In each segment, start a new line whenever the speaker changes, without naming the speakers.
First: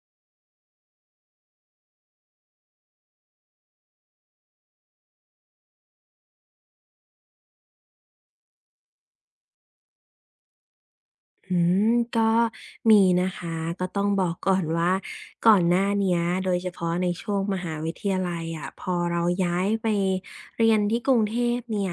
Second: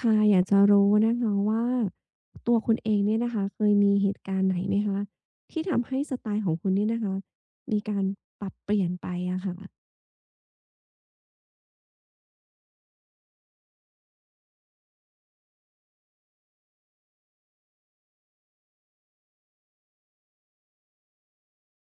ค่ะอยากจะรู้นะคะว่าตัวคุณเองเนี่ยนะคะเคยมีเหตุการณ์ไหนไหมคะที่ทำให้สไตล์ของคุณเนี่ยนะคะมีการปรับเปลี่ยนไปอะค่ะ
อืมก็มีนะคะก็ต้องบอกก่อนว่าก่อนหน้าเนี้ยโดยเฉพาะในช่วงมหาวิทยาลัยอะพอเราย้ายไปเรียนที่กรุงเทพเนี่ย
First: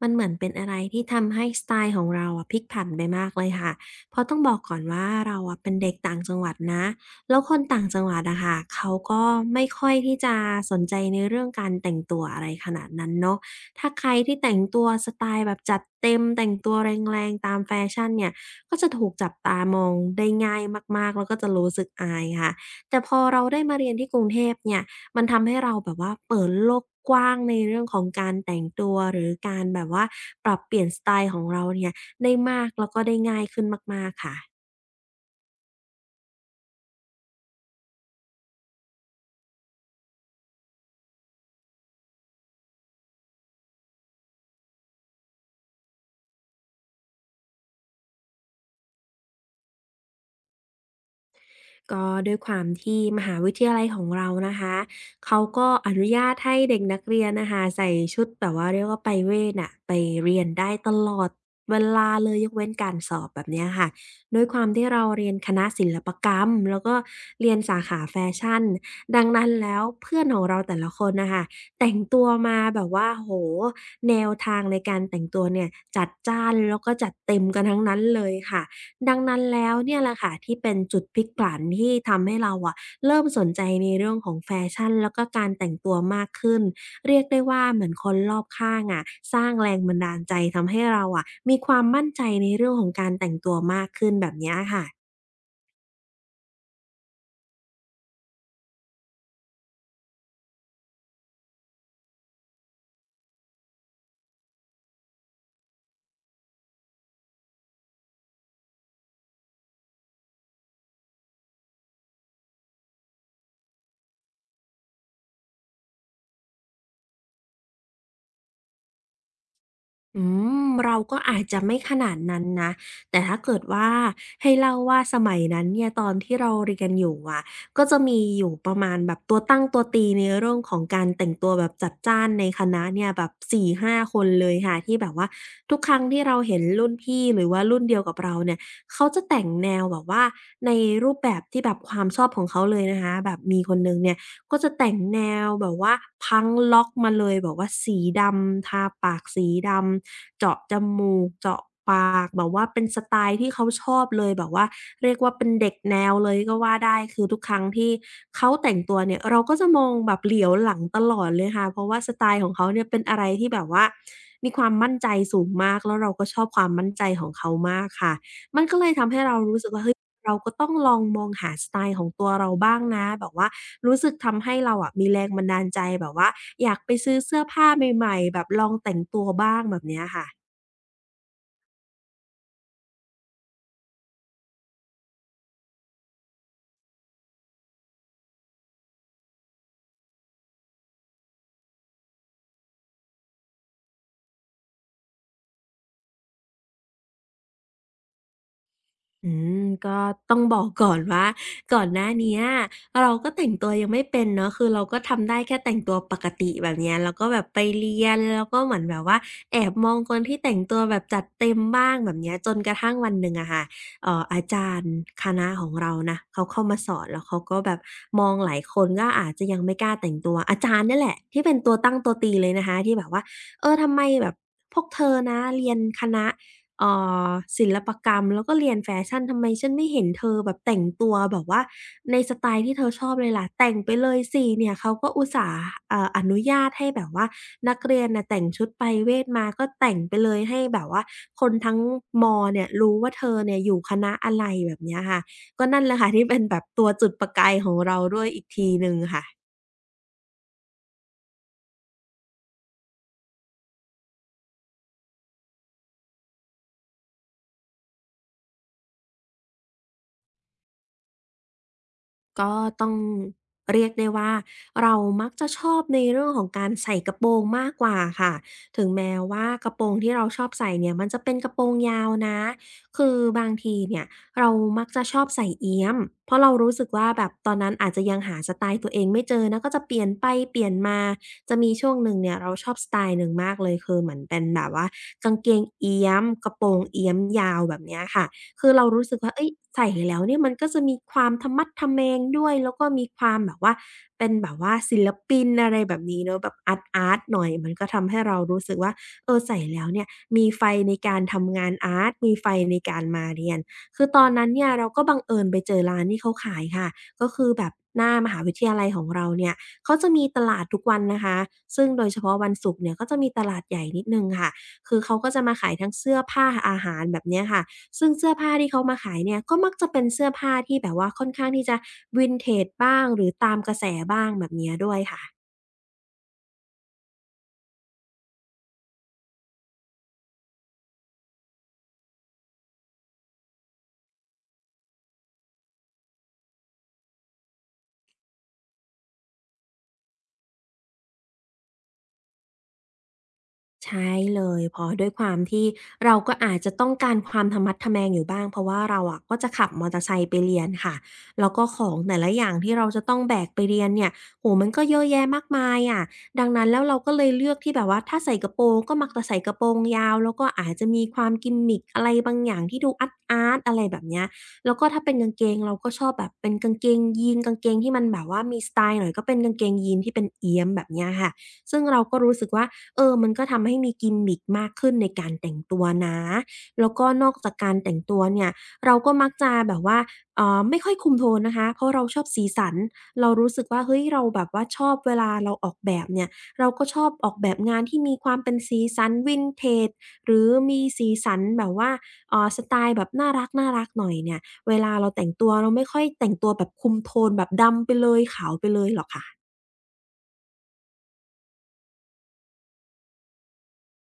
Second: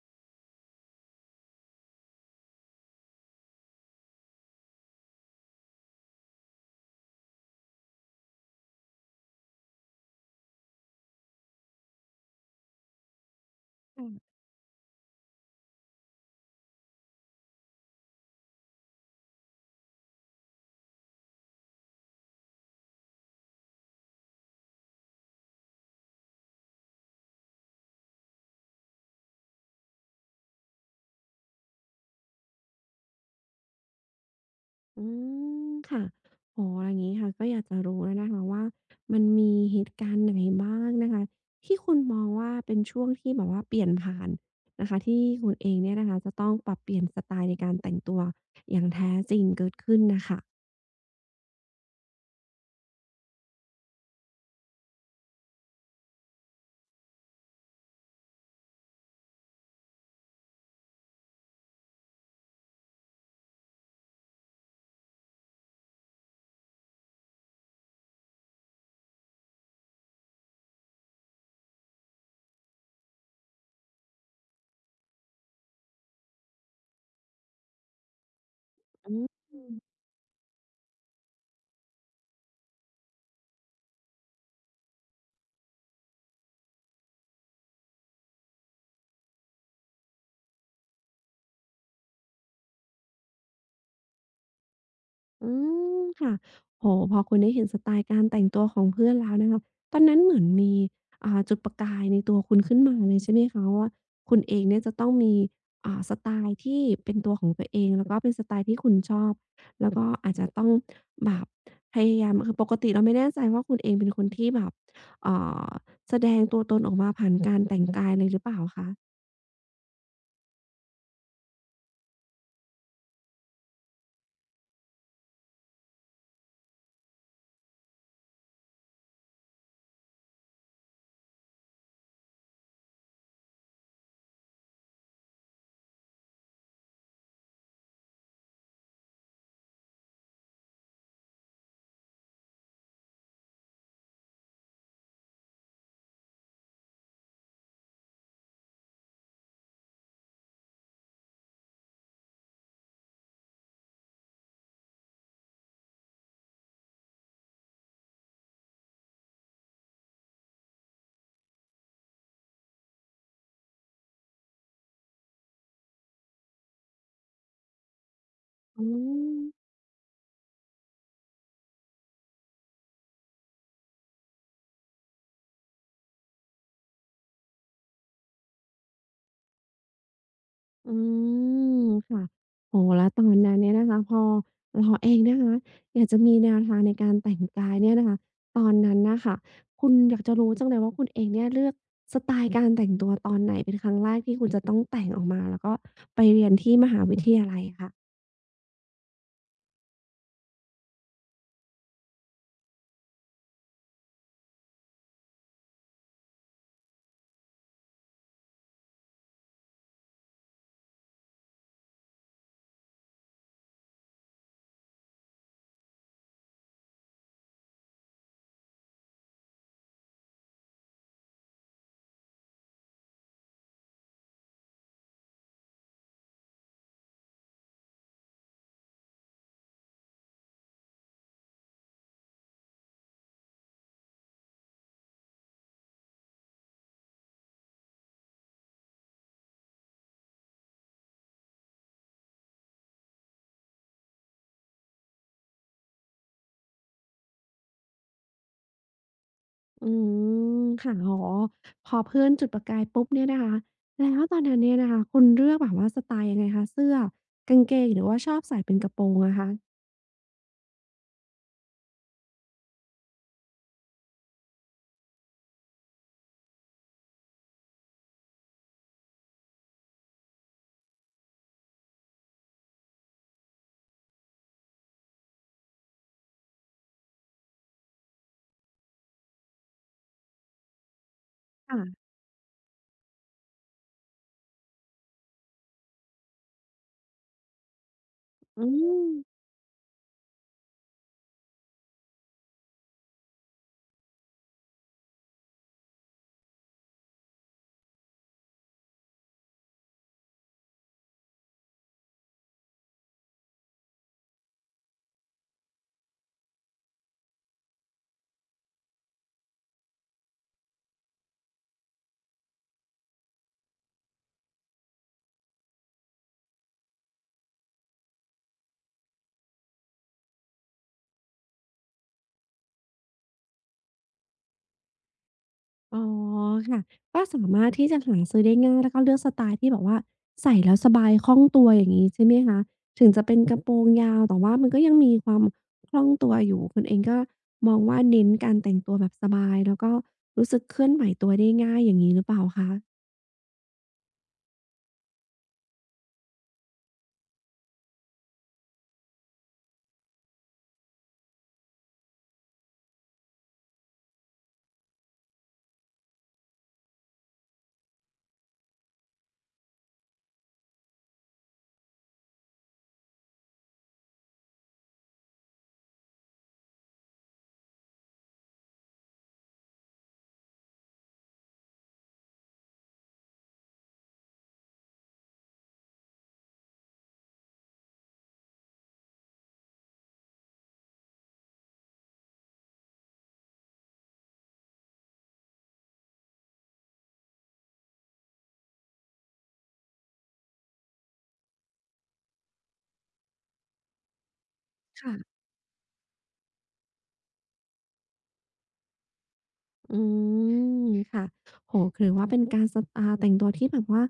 มันเหมือนเป็นอะไรที่ทำให้สไตล์ของเราอะพลิกผันไปมากเลยค่ะเพราะต้องบอกก่อนว่าเราอะเป็นเด็กต่างจังหวัดนะแล้วคนต่างจังหวัดอะค่ะเขาก็ไม่ค่อยที่จะสนใจในเรื่องการแต่งตัวอะไรขนาดนั้นเนาะถ้า
อื
ใครที่
ม
แต่งตัวสไตล์แบบจัดเต็มแต่งตัวแรงๆตามแฟชั่นเนี่ย ก็จะถูกจับตามองได้ง่ายมากๆแล้วก็จะรู้สึกอายค่ะแต่พอเราได้มาเรียนที่กรุงเทพเนี่ยมันทำให้เราแบบว่าเปิดโลกกว้างในเรื่องของการแต่งตัวหรือการแบบว่าปรับเปลี่ยนสไตล์ของเราเนี่ยได้มากแล้วก็ได้ง่ายขึ้นมากๆค่ะ
อืมค่ะอ๋ออย่างงี้ค่ะก็อยากจะรู้แล้วนะคะว่ามันมีเหตุการณ์ไหนบ้างนะคะที่คุณมองว่าเป็นช่วงที่แบบว่าเปลี่ยนผ่านนะคะที่คุณเองเนี่ยนะคะจะต้องปรับเปลี่ยนสไตล์ในการแต่งตัวอย่างแท้จริงเกิดขึ้นน่ะค่ะ
ก็ด้วยความที่มหาวิทยาลัยของเรานะคะเขาก็อนุญาตให้เด็กนักเรียนนะคะใส่ชุดแบบว่าเรียกว่าไปเวทน่ะไปเรียนได้ตลอดเวลาเลยยกเว้นการสอบแบบเนี้ยค่ะด้วยความที่เราเรียนคณะศิลปกรรมแล้วก็เรียนสาขาแฟชั่นดังนั้นแล้วเพื่อนของเราแต่ละคนน่ะค่ะแต่งตัวมาแบบว่าโอ้โฮแนวทางในการแต่งตัวเนี่ยจัดจ้านแล้วก็จัดเต็มกันทั้งนั้นเลยค่ะ
อื
ดังนั้นแล้
ม
วเนี่ยแหละค่ะที่เป็นจุดพลิกผันที่ทำให้เราอะเริ่มสนใจในเรื่องของแฟชั่นแล้วก็การแต่งตัวมากขึ้นเรียกได้ว่าเหมือนคนรอบข้างอะสร้างแรงบันดาลใจทำให้เราอะมีความมั่นใจในเรื่องของการแต่งตัวมากขึ้นแบบเนี้ยค่ะ
อืมค่ะโอ้โฮพอคุณได้เห็นสไตล์การแต่งตัวของเพื่อนแล้วนะคะตอนนั้นเหมือนมีจุดประกายในตัวคุณขึ้นมาเลยใช่ไหมคะว่าคุณเองเนี่ยจะต้องมีสไตล์ที่เป็นตัวของตัวเองแล้วก็เป็นสไตล์ที่คุณชอบแล้วก็อาจจะต้องแบบพยายามคือปกติเราไม่แน่ใจว่าคุณเองเป็นคนที่แบบเอ่อแสดงตัวตนออกมาผ่านการแต่งกายเลยหรือเปล่าคะ
อืมเราก็อาจจะไม่ขนาดนั้นนะแต่ถ้าเกิดว่าให้เล่าว่าสมัยนั้นเนี่ยตอนที่เราเรียนอยู่อะก็จะมีอยู่ประมาณแบบตัวตั้งตัวตีในเรื่องของการแต่งตัวแบบจัดจ้านในคณะเนี่ยแบบสี่ห้าคนเลยค่ะที่แบบว่าทุกครั้งที่เราเห็นรุ่นพี่หรือว่ารุ่นเดียวกับเราเนี่ยเขาจะแต่งแนวแบบว่าในรูปแบบที่แบบความชอบของเขาเลยนะคะแบบมีคนหนึ่งเนี่ย ก็จะแต่งแนวแบบว่าพังล็อกมาเลยแบบว่าสีดำทาปากสีดำเจาะจมูกเจาะปากแบบว่าเป็นสไตล์ที่เขาชอบเลยแบบว่าเรียกว่าเป็นเด็กแนวเลยก็ว่าได้คือทุกครั้งที่เขาแต่งตัวเนี่ยเราก็จะมองแบบเหลียวหลังตลอดเลยค่ะเพราะว่าสไตล์ของเขาเนี่ยเป็นอะไรที่แบบว่ามีความมั่นใจสูงมากแล้วเราก็ชอบความมั่นใจของเขามากค่ะมันก็
อื
เลยทำให้เรา
ม
รู้สึกว่าเฮ้ย เราก็ต้องลองมองหาสไตล์ของตัวเราบ้างนะแบบว่ารู้สึกทำให้เราอะมีแรงบันดาลใจแบบว่าอยากไปซื้อเสื้อผ้าใหม่ๆแบบลองแต่งตัวบ้างแบบเนี้ยค่ะ
อืมค่ะโอ้โฮแล้วตอนนั้นเนี่ยนะคะพอเราเองนะคะอยากจะมีแนวทางในการแต่งกายเนี่ยนะคะตอนนั้นน่ะค่ะคุณอยากจะรู้จังเลยว่าคุณเองเนี่ยเลือกสไตล์การแต่งตัวตอนไหนเป็นครั้งแรกที่คุณจะต้องแต่งออกมาแล้วก็ไปเรียนที่มหาวิทยาลัยค่ะ
อืมก็ต้องบอกก่อนว่าก่อนหน้าเนี้ยเราก็แต่งตัวยังไม่เป็นเนาะคือเราก็ทำได้แค่แต่งตัวปกติแบบเนี้ยแล้วก็แบบไปเรียนแล้วก็เหมือนแบบว่าแอบมองคนที่แต่งตัวแบบจัดเต็มบ้างแบบเนี้ยจนกระทั่งวันหนึ่งอะค่ะอาจารย์คณะของเรานะเขาเข้ามาสอนแล้วเขาก็แบบมองหลายคนก็อาจจะยังไม่กล้าแต่งตัวอาจารย์เนี่ยแหละที่เป็นตัวตั้งตัวตีเลยนะคะที่แบบว่าเออทำไมแบบพวกเธอนะเรียนคณะ เอ่อศิลปกรรมแล้วก็เรียนแฟชั่นทำไมฉันไม่เห็นเธอแบบแต่งตัวแบบว่าในสไตล์ที่เธอชอบเลยล่ะแต่งไปเลยสิเนี่ยเขาก็อุตส่าห์อนุญาตให้แบบว่านักเรียนน่ะแต่งชุดไปเวทมาก็แต่งไปเลยให้แบบว่าคนทั้งมอเนี่ยรู้ว่าเธอเนี่ยอยู่คณะอะไรแบบเนี้ยค่ะก็นั่นแหละค่ะที่เป็นแบบตัวจุดประกายของเราด้วยอีกทีหนึ่งค่ะ
อืมค่ะอ๋อพอเพื่อนจุดประกายปุ๊บเนี่ยนะคะแล้วตอนนั้นเนี่ยนะคะคุณเลือกแบบว่าสไตล์ยังไงคะเสื้อกางเกงหรือว่าชอบใส่เป็นกระโปรงอะคะ
ก็ต้องเรียกได้ว่าเรามักจะชอบในเรื่องของการใส่กระโปรงมากกว่าค่ะถึงแม้ว่ากระโปรงที่เราชอบใส่เนี่ยมันจะเป็นกระโปรงยาวนะคือบางทีเนี่ยเรามักจะชอบใส่เอี๊ยมเพราะเรารู้สึกว่าแบบตอนนั้นอาจจะยังหาสไตล์ตัวเองไม่เจอนะก็จะเปลี่ยนไปเปลี่ยนมาจะมีช่วงห
ค่ะ
นึ่งเนี่ยเราชอบสไตล์หนึ่งมากเลยคือเหมือนเป็นแบบว่ากางเกงเอี๊ยมกระโปรงเอี๊ยมยาวแบบเนี้ยค่ะ
อื
คือเรารู้
ม
สึกว่าเอ้ยใส่แล้วเนี่ยมันก็จะมีความทะมัดทะแมงด้วยแล้วก็มีความแบบว่าเป็นแบบว่าศิลปินอะไรแบบนี้เนาะแบบอาร์ตอาร์ตหน่อยมันก็ทำให้เรารู้สึกว่าเออใส่แล้วเนี่ยมีไฟในการทำงานอาร์ตมีไฟในการมาเรียนคือตอนนั้นเนี่ยเราก็บังเอิญไปเจอร้านที่เขาขายค่ะก็คือแบบหน้ามหาวิทยาลัยของเราเนี่ยเขาจะมีตลาดทุกวันนะคะซึ่งโดยเฉพาะวันศุกร์เนี่ยก็จะมีตลาดใหญ่นิดหนึ่งค่ะคือเขาก็จะมาขายทั้งเสื้อผ้าอาหารแบบเนี้ยค่ะ ซึ่งเสื้อผ้าที่เขามาขายเนี่ยก็มักจะเป็นเสื้อผ้าที่แบบว่าค่อนข้างที่จะวินเทจบ้างหรือตามกระแสบ้างแบบเนี้ยด้วยค่ะ
อ๋อค่ะก็สามารถที่จะหาซื้อได้ง่ายแล้วก็เลือกสไตล์ที่แบบว่าใส่แล้วสบายคล่องตัวอย่างนี้ใช่ไหมคะถึงจะเป็นกระโปรงยาวแต่ว่ามันก็ยังมีความคล่องตัวอยู่คุณเองก็มองว่าเน้นการแต่งตัวแบบสบายแล้วก็รู้สึกเคลื่อนไหวตัวได้ง่ายอย่างนี้หรือเปล่าคะ
ใช่เลยเพราะด้วยความที่เราก็อาจจะต้องการความทะมัดทะแมงอยู่บ้างเพราะว่าเราอะก็จะขับมอเตอร์ไซค์ไปเรียนค่ะแล้วก็ของแต่ละอย่างที่เราจะต้องแบกไปเรียนเนี่ยโอ้โฮมันก็เยอะแยะมากมายอะดังนั้นแล้วเราก็เลยเลือกที่แบบว่าถ้าใส่กระโปรงก็มักจะใส่กระโปรงยาวแล้วก็อาจจะมีความ gimmick อะไรบางอย่างที่ดูอาร์ตๆอะไรแบบเนี้ยแล้วก็ถ้าเป็นกางเกงเราก็ชอบแบบเป็นกางเกงยีนกางเกงที่มันแบบว่ามีสไตล์หน่อยก็เป็นกางเกงยีนที่เป็นเอี๊ยมแบบเนี้ยค่ะซึ่งเราก็รู้สึกว่า เออมันก็ทำให้มีกิมมิกมากขึ้นในการแต่งตัวนะ แล้วก็นอกจากการแต่งตัวเนี่ยเราก็มักจะแบบว่าไม่ค่อยคุมโทนนะคะเพราะเราชอบสีสันเรารู้สึกว่าเฮ้ยเราแบบว่าชอบเวลาเราออกแบบเนี่ยเราก็ชอบออกแบบงานที่มีความเป็นสีสัน Vintage หรือมีสีสันแบบว่าสไตล์แบบน่ารักๆหน่อยเนี่ยเวลาเราแต่ง
ค่ะ
ตัวเราไม่ค่อยแต่งตัวแบบคุมโทนแบบดำไปเลยขาวไปเลยหรอกค่ะ
อืมค่ะโอ้โฮถือว่าเป็นการสอ่าแต่งตัวที่แบบว่า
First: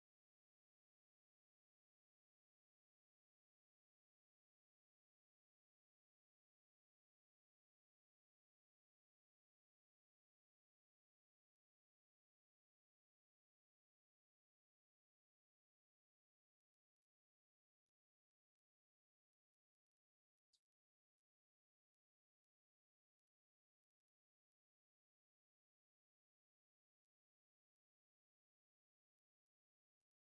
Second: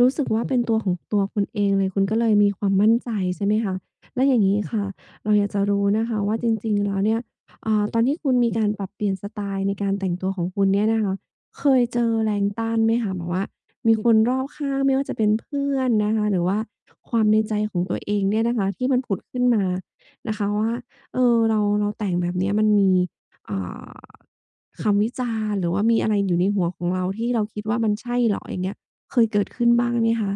รู้สึกว่าเป็นตัวของตัวคุณเองเลยคุณก็เลยมีความมั่นใจใช่ไหมคะแล้วอย่างงี้ค่ะเราอยากจะรู้นะคะว่าจริงๆแล้วเนี่ยตอนที่คุณมีการปรับเปลี่ยนสไตล์ในการแต่งตัวของคุณเนี่ยนะคะเคยเจอแรงต้านไหมคะแบบว่ามีคนรอบข้างไม่ว่าจะเป็นเพื่อนนะคะหรือว่าความในใจของตัวเองเนี่ยนะคะที่มันผุดขึ้นมานะคะว่าเออเราแต่งแบบเนี้ยมันมีอ่า คำวิจารณ์หรือว่ามีอะไรอยู่ในหัวของเราที่เราคิดว่ามันใช่เหรออย่างเงี้ยเคยเกิดขึ้นบ้างไหมคะ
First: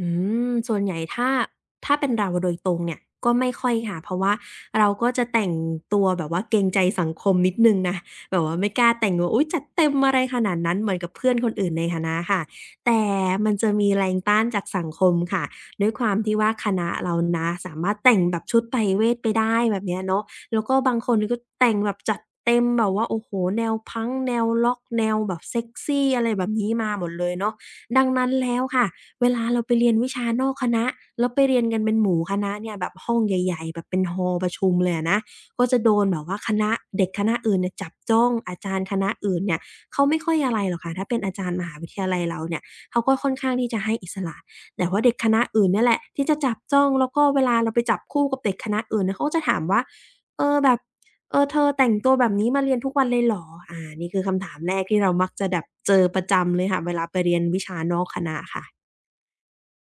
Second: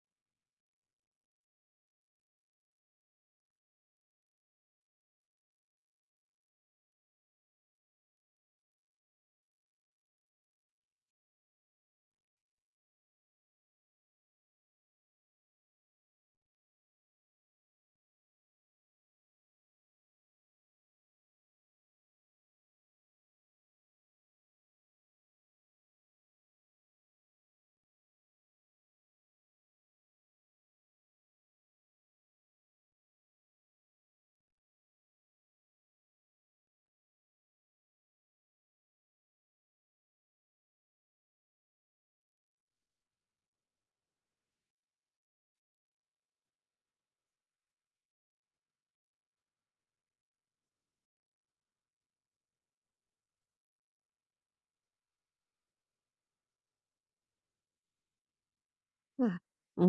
อืมส่วนใหญ่ถ้าเป็นเราโดยตรงเนี่ยก็ไม่ค่อยค่ะเพราะว่าเราก็จะแต่งตัวแบบว่าเกรงใจสังคมนิดหนึ่งนะแบบว่าไม่กล้าแต่งว่าอุ๊ยจัดเต็มอะไรขนาดนั้นเหมือนกับเพื่อนคนอื่นในคณะค่ะแต่มันจะมีแรงต้านจากสังคมค่ะด้วยความที่ว่าคณะเรานะสามารถแต่งแบบชุดไพรเวทไปได้แบบเนี้ยเนาะแล้วก็บางคนก็แต่งแบบจัดเต็มแบบว่าโอ้โฮแนวพังก์แนวร็อกแนวแบบเซกซีอะไรแบบนี้มาหมดเลยเนาะดังนั้นแล้วค่ะ เวลาเราไปเรียนวิชานอกคณะแล้วไปเรียนกันเป็นหมู่คณะเนี่ยแบบห้องใหญ่ๆแบบเป็น hall ประชุมเลยอะนะก็จะโดนแบบว่าคณะเด็กคณะอื่นเนี่ยจับจ้องอาจารย์คณะอื่นเนี่ยเขาไม่ค่อยอะไรหรอกค่ะถ้าเป็นอาจารย์มหาวิทยาลัยเราเนี่ยเขาก็ค่อนข้างที่จะให้อิสระแต่ว่าเด็กคณะอื่นเนี่ยแหละที่จะจับจ้องแล้วก็เวลาเราไปจับคู่กับเด็กคณะอื่นเนี่ยเขาก็จะถามว่าเออแบบเออเธอแต่งตัวแบบนี้มาเรียนทุกวันเลยเหรออานี่คือคำถามแรกที่เรามักจะแบบเจอประจำเลยค่ะเวลาไปเรียนวิชานอกคณะค่ะ
ค่ะอื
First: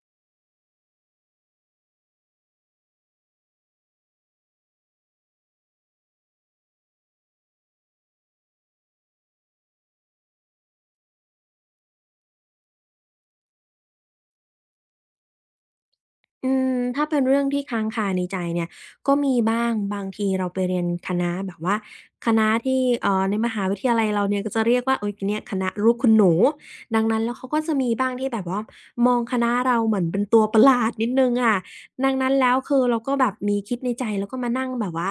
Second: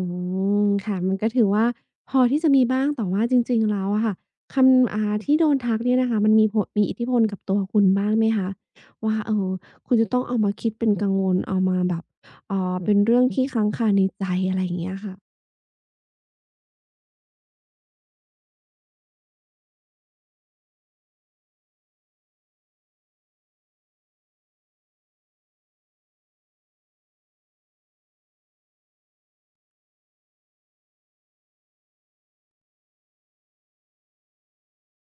มค่ะมันก็ถือว่าพอที่จะมีบ้างแต่ว่าจริงๆแล้วอะค่ะคำที่โดนทักเนี่ยนะคะมันมีผลมีอิทธิพลกับตัวคุณบ้างไหมคะว่าเออคุณจะต้องเอามาคิดเป็นกังวลเอามาแบบเป็นเรื่องที่ค้างคาในใจอะไรอย่างเงี้ยค่ะ
อืมถ้าเป็นเรื่องที่ค้างคาในใจเนี่ยก็มีบ้างบางทีเราไปเรียนคณะแบบว่าคณะที่ในมหาวิทยาลัยเราเนี่ยก็จะเรียกว่าโอ๊ยเนี่ยคณะลูกคุณหนูดังนั้นแล้วเขาก็จะมีบ้างที่แบบว่ามองคณะเราเหมือนเป็นตัวประหลาดนิดหนึ่งอะ ดังนั้นแล้วคือเราก็แบบมีคิดในใจแล้วก็มานั่งแบบว่า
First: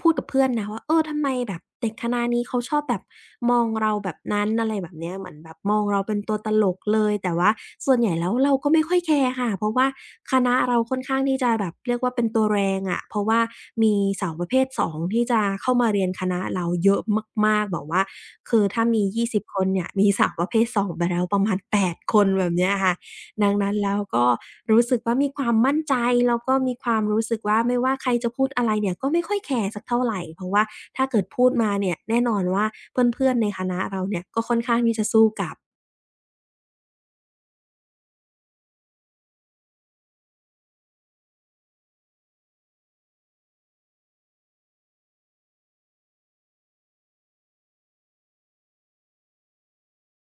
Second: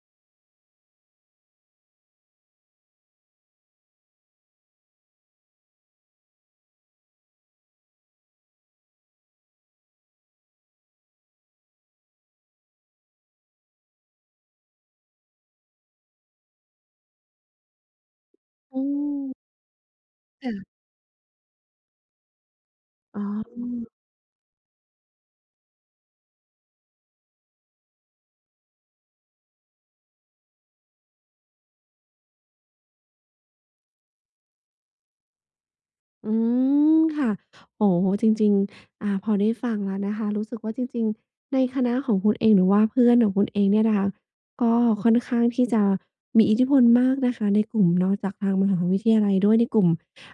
พูดกับเพื่อนนะว่าเออทำไมแบบเด็กคณะนี้เขาชอบแบบมองเราแบบนั้นอะไรแบบเนี้ยเหมือนแบบมองเราเป็นตัวตลกเลยแต่ว่าส่วนใหญ่แล้วเราก็ไม่ค่อยแคร์ค่ะเพราะว่าคณะเราค่อนข้างที่จะแบบเรียกว่าเป็นตัวแรงอะเพราะว่ามีสาวประเภทสองที่จะเข้ามาเรียนคณะเราเยอะมากๆแบบว่าคือ
อื
ถ้ามี20
ม
คนเนี่ยมีสาวประเภท
ค่ะ
2ไปแล้วประมาณ8คนแบบเนี้ยค่ะ
อ๋
ดังนั้นแล้
อ
วก็รู้สึกว่ามีความมั่นใจแล้วก็มีความรู้สึกว่าไม่ว่าใครจะพูดอะไรเนี่ยก็ไม่ค่อยแคร์สักเท่าไรเพราะว่าถ้าเกิดพูดมาเนี่ยแน่นอนว่าเพื่อนๆในคณะเราเนี่ยก็ค่อนข้างที่จะสู้กลับ
อืมค่ะโอ้โฮจริงๆพอได้ฟังแล้วนะคะรู้สึกว่าจริงๆในคณะของคุณเองหรือว่าเพื่อนของคุณเองเนี่ยนะคะก็ค่อนข้างที่จะมีอิทธิพลมากนะคะในกลุ่มเนาะจากทางมหาวิทยาลัยด้วยในกลุ่ม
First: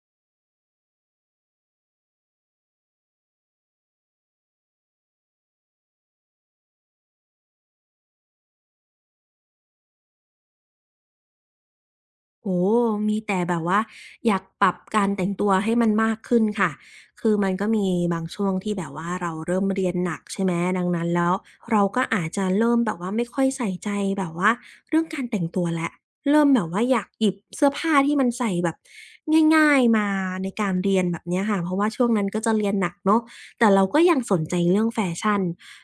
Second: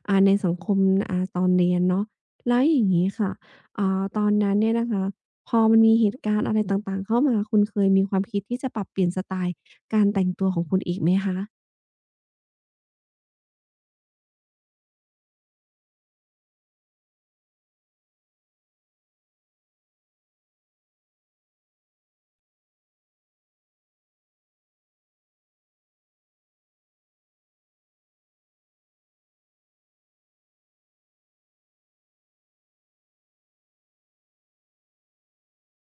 ในสังคมตอนเรียนเนาะแล้วอย่างงี้ค่ะตอนนั้นเนี่ยนะคะพอมันมีเหตุการณ์อะไรต่างๆเข้ามาคุณเคยมีความคิดที่จะปรับเปลี่ยนสไตล์การแต่งตัวของคุณอีกไหมคะ
โอ้โฮมีแต่แบบว่าอยากปรับการแต่งตัวให้มันมากขึ้นค่ะ คือมันก็มีบางช่วงที่แบบว่าเราเริ่มเรียนหนักใช่ไหมดังนั้นแล้วเราก็อาจจะเริ่มแบบว่าไม่ค่อยใส่ใจแบบว่าเรื่องการแต่งตัวแล้วเริ่มแบบว่าอยากหยิบเสื้อผ้าที่มันใส่แบบง่ายๆมาในการเรียนแบบเนี้ยค่ะเพราะว่าช่วงนั้นก็จะเรียนหนักเนาะแต่เราก็ยังสนใจเรื่องแฟชั่น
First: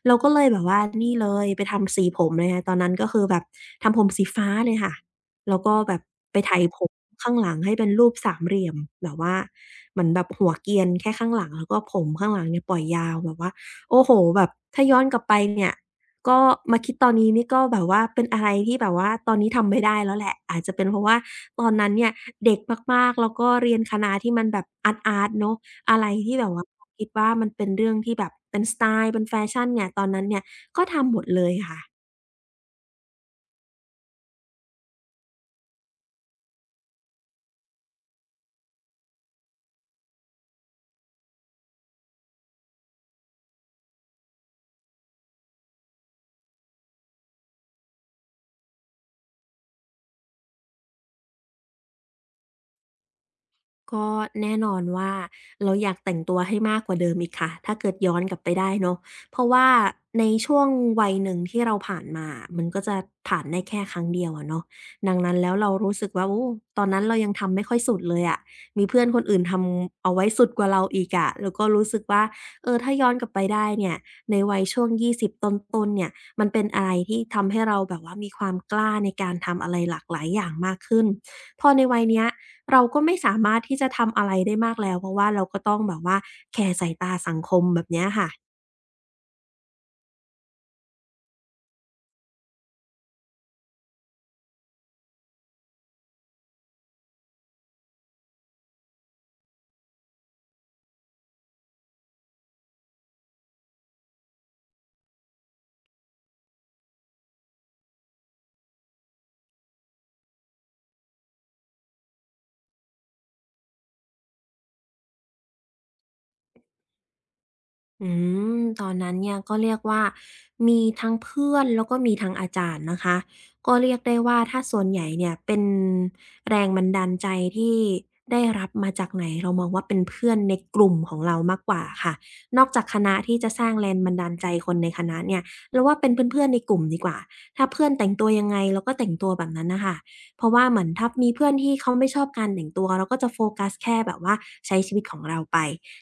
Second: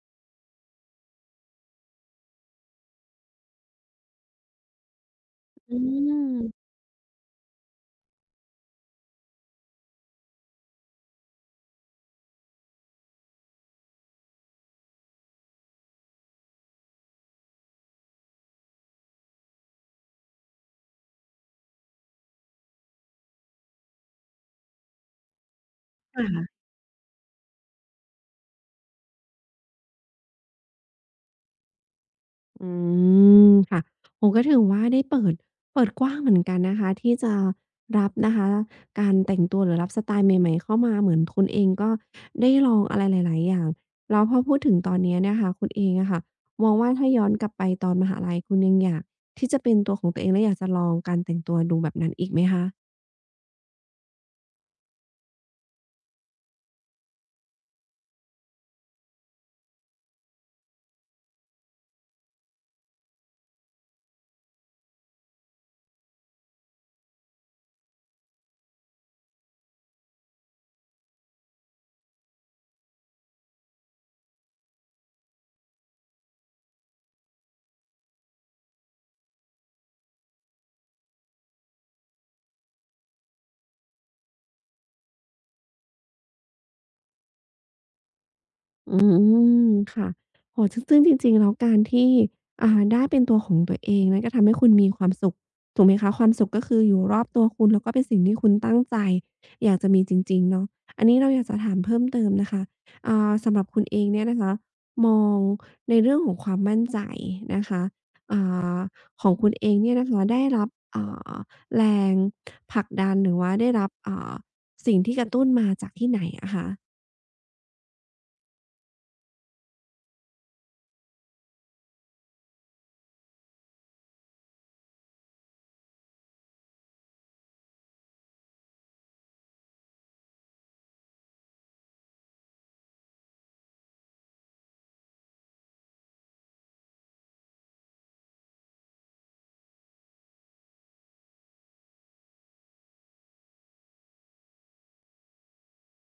เราก็เลยแบบว่านี่เลยไปทำสีผมเลยค่ะตอนนั้นก็คือแบบทำผมสีฟ้าเลยค่ะ แล้วก็
อื
แบบไปไถ
ม
ผมข้างหลังให้เป็นรูปสามเหลี่ยมแบบว่าเหมือนแบบหัวเกรียนแค่ข้างหลังแล้วก็ผมข้างหลังเนี่ยปล่อยยาวแบบว่าโอ้โฮแบบถ้าย้อนกลับไปเนี่ยก็มาคิดตอนนี้นี่ก็แบบว่าเป็นอะไรที่แบบว่าตอนนี้ทำไม่ได้แล้วแหละอาจจะเป็นเพราะว่าตอนนั้นเนี่ยเด็กมากๆแล้วก็เรียนคณะที่มันแบบอาร์ตๆเนาะอะไรที่แบบ
ค่ะ
ว่าคิดว่ามันเป็นเรื่องที่แบบเป็นสไตล์เป็นแฟชั่นเนี่ยตอนนั้นเนี่ยก็ทำหมดเลย
อืมค่ะโอ้ก็ถือว่าได้เปิดกว้างเหมือนกันนะคะที่จะรับนะคะการแต่งตัวหรือรับสไตล์ใหม่ๆเข้ามาเหมือนคุณเองก็ได้ลองอะไรหลายๆอย่างแล้วพอพูดถึงตอนเนี้ยเนี่ยค่ะคุณเองอะค่ะมองว่าถ้าย้อนกลับไปตอนมหาลัยคุณยังอยากที่จะเป็นตัวของตัวเองและอยากจะลองการแต่งตัวดูแบบนั้นอีกไหมคะ
ก็แน่นอนว่าเราอยากแต่งตัวให้มากกว่าเดิมอีกค่ะถ้าเกิดย้อนกลับไปได้เนาะเพราะว่าในช่วงวัยหนึ่งที่เราผ่านมามันก็จะผ่านได้แค่ครั้งเดียวอะเนาะดังนั้นแล้วเรารู้สึกว่าโอ้ตอนนั้นเรายังทำไม่ค่อยสุดเลยอะมีเพื่อนคนอื่นทำเอาไว้สุดกว่าเราอีกอะแล้วก็รู้สึกว่าเออถ้าย้อนกลับไปได้เนี่ยในวัยช่วง20ต้นๆเนี่ยมันเป็นอะไรที่ทำให้เราแบบว่ามีความกล้าในการทำอะไรหลากหลายอย่างมากขึ้นพอในวัยเนี้ย เราก็ไม่สามารถที่จะทำอะไรได้มากแล้วเพราะว่าเราก็ต้องแบบว่าแคร์สายตาสังคมแบบเนี้ยค่ะ
อืมค่ะโอ้โฮซึ่งจริงๆแล้วการที่ได้เป็นตัวของตัวเองนั่นก็ทำให้คุณมีความสุขถูกไหมคะความสุขก็คืออยู่รอบตัวคุณแล้วก็เป็นสิ่งที่คุณตั้งใจอยากจะมีจริงๆเนาะอันนี้เราอยากจะถามเพิ่มเติมนะคะสำหรับคุณเองเนี่ยนะคะมองในเรื่องของความมั่นใจนะคะอ่าของคุณเองเนี่ยนะคะได้รับอ่าแรงผลักดันหรือว่าได้รับสิ่งที่กระตุ้นมาจากที่ไหนอะคะ
อืมตอนนั้นเนี่ยก็เรียกว่ามีทั้งเพื่อนแล้วก็มีทั้งอาจารย์นะคะก็เรียกได้ว่าถ้าส่วนใหญ่เนี่ยเป็นแรงบันดาลใจที่ได้รับมาจากไหนเรามองว่าเป็นเพื่อนในกลุ่มของเรามากกว่าค่ะนอกจากคณะที่จะสร้างแรงบันดาลใจคนในคณะเนี่ยเราว่าเป็นเพื่อนๆในกลุ่มดีกว่าถ้าเพื่อนแต่งตัวยังไงเราก็แต่งตัวแบบนั้นน่ะค่ะเพราะว่าเหมือนถ้ามีเพื่อนที่เขาไม่ชอบการแต่งตัวเราก็จะโฟกัสแค่แบบว่าใช้ชีวิตของเราไป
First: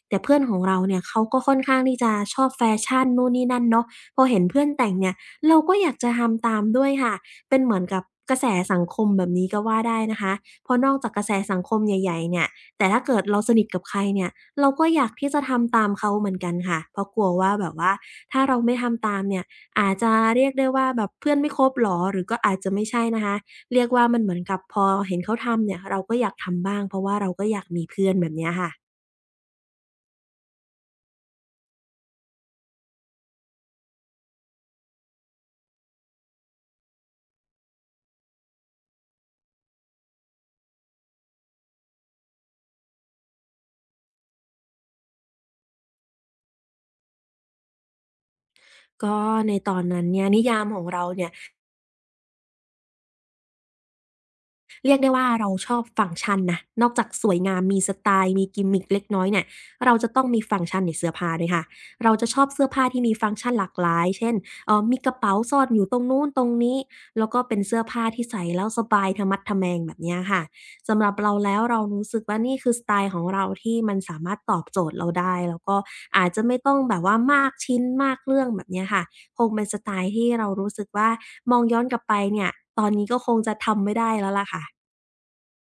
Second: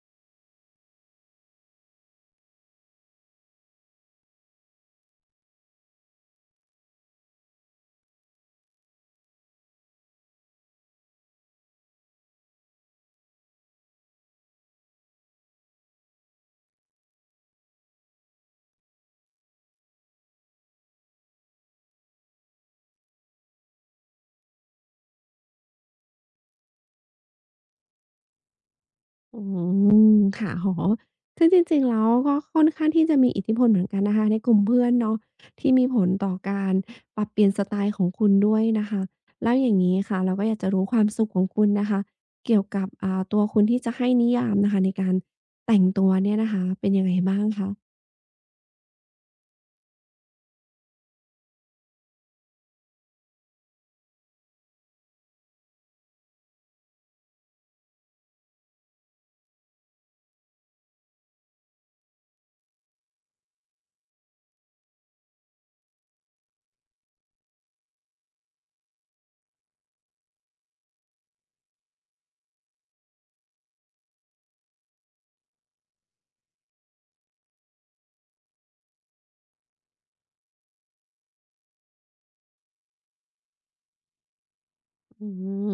แต่เพื่อนของเราเนี่ยเขาก็ค่อนข้างที่จะชอบแฟชั่นนู่นนี่นั่นเนาะพอเห็นเพื่อนแต่งเนี่ยเราก็อยากจะทำตามด้วยค่ะเป็นเหมือนกับกระแสสังคมแบบนี้ก็ว่าได้นะคะเพราะนอกจากกระแสสังคมใหญ่ๆเนี่ยแต่ถ้าเกิดเราสนิทกับใครเนี่ยเราก็อยากที่จะทำตามเขาเหมือนกันค่ะเพราะกลัวว่าแบบว่าถ้าเราไม่ทำตามเนี่ยอาจจะเรียกได้ว่าแบบเพื่อนไม่คบเหรอหรือก็อาจจะไม่ใช่นะคะเรียกว่ามันเหมือนกับพอเห็นเขาทำเนี่ยเราก็อยากทำบ้างเพราะว่าเราก็อยากมีเพื่อนแบบเนี้ยค่ะ
อืมค่ะออโฮซึ่งจริงๆแล้วก็ค่อนข้างที่จะมีอิทธิพลเหมือนกันนะคะในกลุ่มเพื่อนเนาะที่มีผลต่อการปรับเปลี่ยนสไตล์ของคุณด้วยนะคะแล้วอย่างงี้ค่ะเราก็อยากจะรู้ความสุขของคุณนะคะเกี่ยวกับตัวคุณที่จะให้นิยามนะคะในการแต่งตัวเนี่ยนะคะเป็นยังไงบ้างคะ
ก็ในตอนนั้นเนี่ยนิยามของเราเนี่ย เรียกได้ว่าเราชอบฟังก์ชันนะนอกจากสวยงามมีสไตล์มี gimmick เล็กน้อยเนี่ยเราจะต้องมีฟังก์ชันในเสื้อผ้าด้วยค่ะเราจะชอบเสื้อผ้าที่มีฟังก์ชันหลากหลายเช่นมีกระเป๋าซ่อนอยู่ตรงนู้นตรงนี้แล้วก็เป็นเสื้อผ้าที่ใส่แล้วสบายทะมัดทะแมงแบบเนี้ยค่ะสำหรับเราแล้วเรารู้สึกว่านี่คือสไตล์ของเราที่มันสามารถตอบโจทย์เราได้แล้วก็อาจจะไม่ต้องแบบว่ามากชิ้นมากเรื่องแบบเนี้ยค่ะคงเป็นสไตล์ที่เรารู้สึกว่ามองย้อนกลับไปเนี่ยตอนนี้ก็คงจะทำไม่ได้แล้วล่ะค่ะ
อื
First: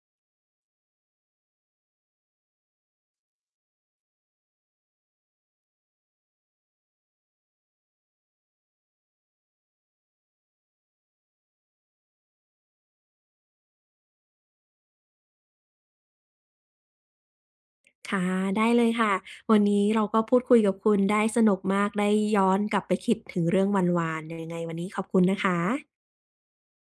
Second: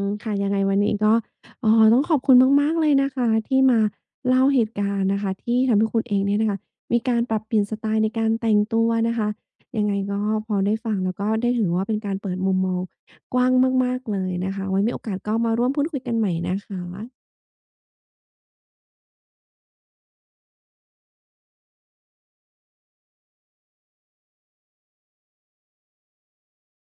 มค่ะยังไงวันนี้ก็ต้องขอบคุณมากๆเลยนะคะที่มาเล่าเหตุการณ์นะคะที่ทำให้คุณเองเนี่ยนะคะมีการปรับเปลี่ยนสไตล์ในการแต่งตัวนะคะยังไงก็พอได้ฟังแล้วก็ได้ถือว่าเป็นการเปิดมุมมองกว้างมากๆเลยนะคะไว้มีโอกาสก็มาร่วมพูดคุยกันใหม่นะคะ
ค่ะได้เลยค่ะวันนี้เราก็พูดคุยกับคุณได้สนุกมากได้ย้อนกลับไปคิดถึงเรื่องวานๆยังไงวันนี้ขอบคุณนะคะ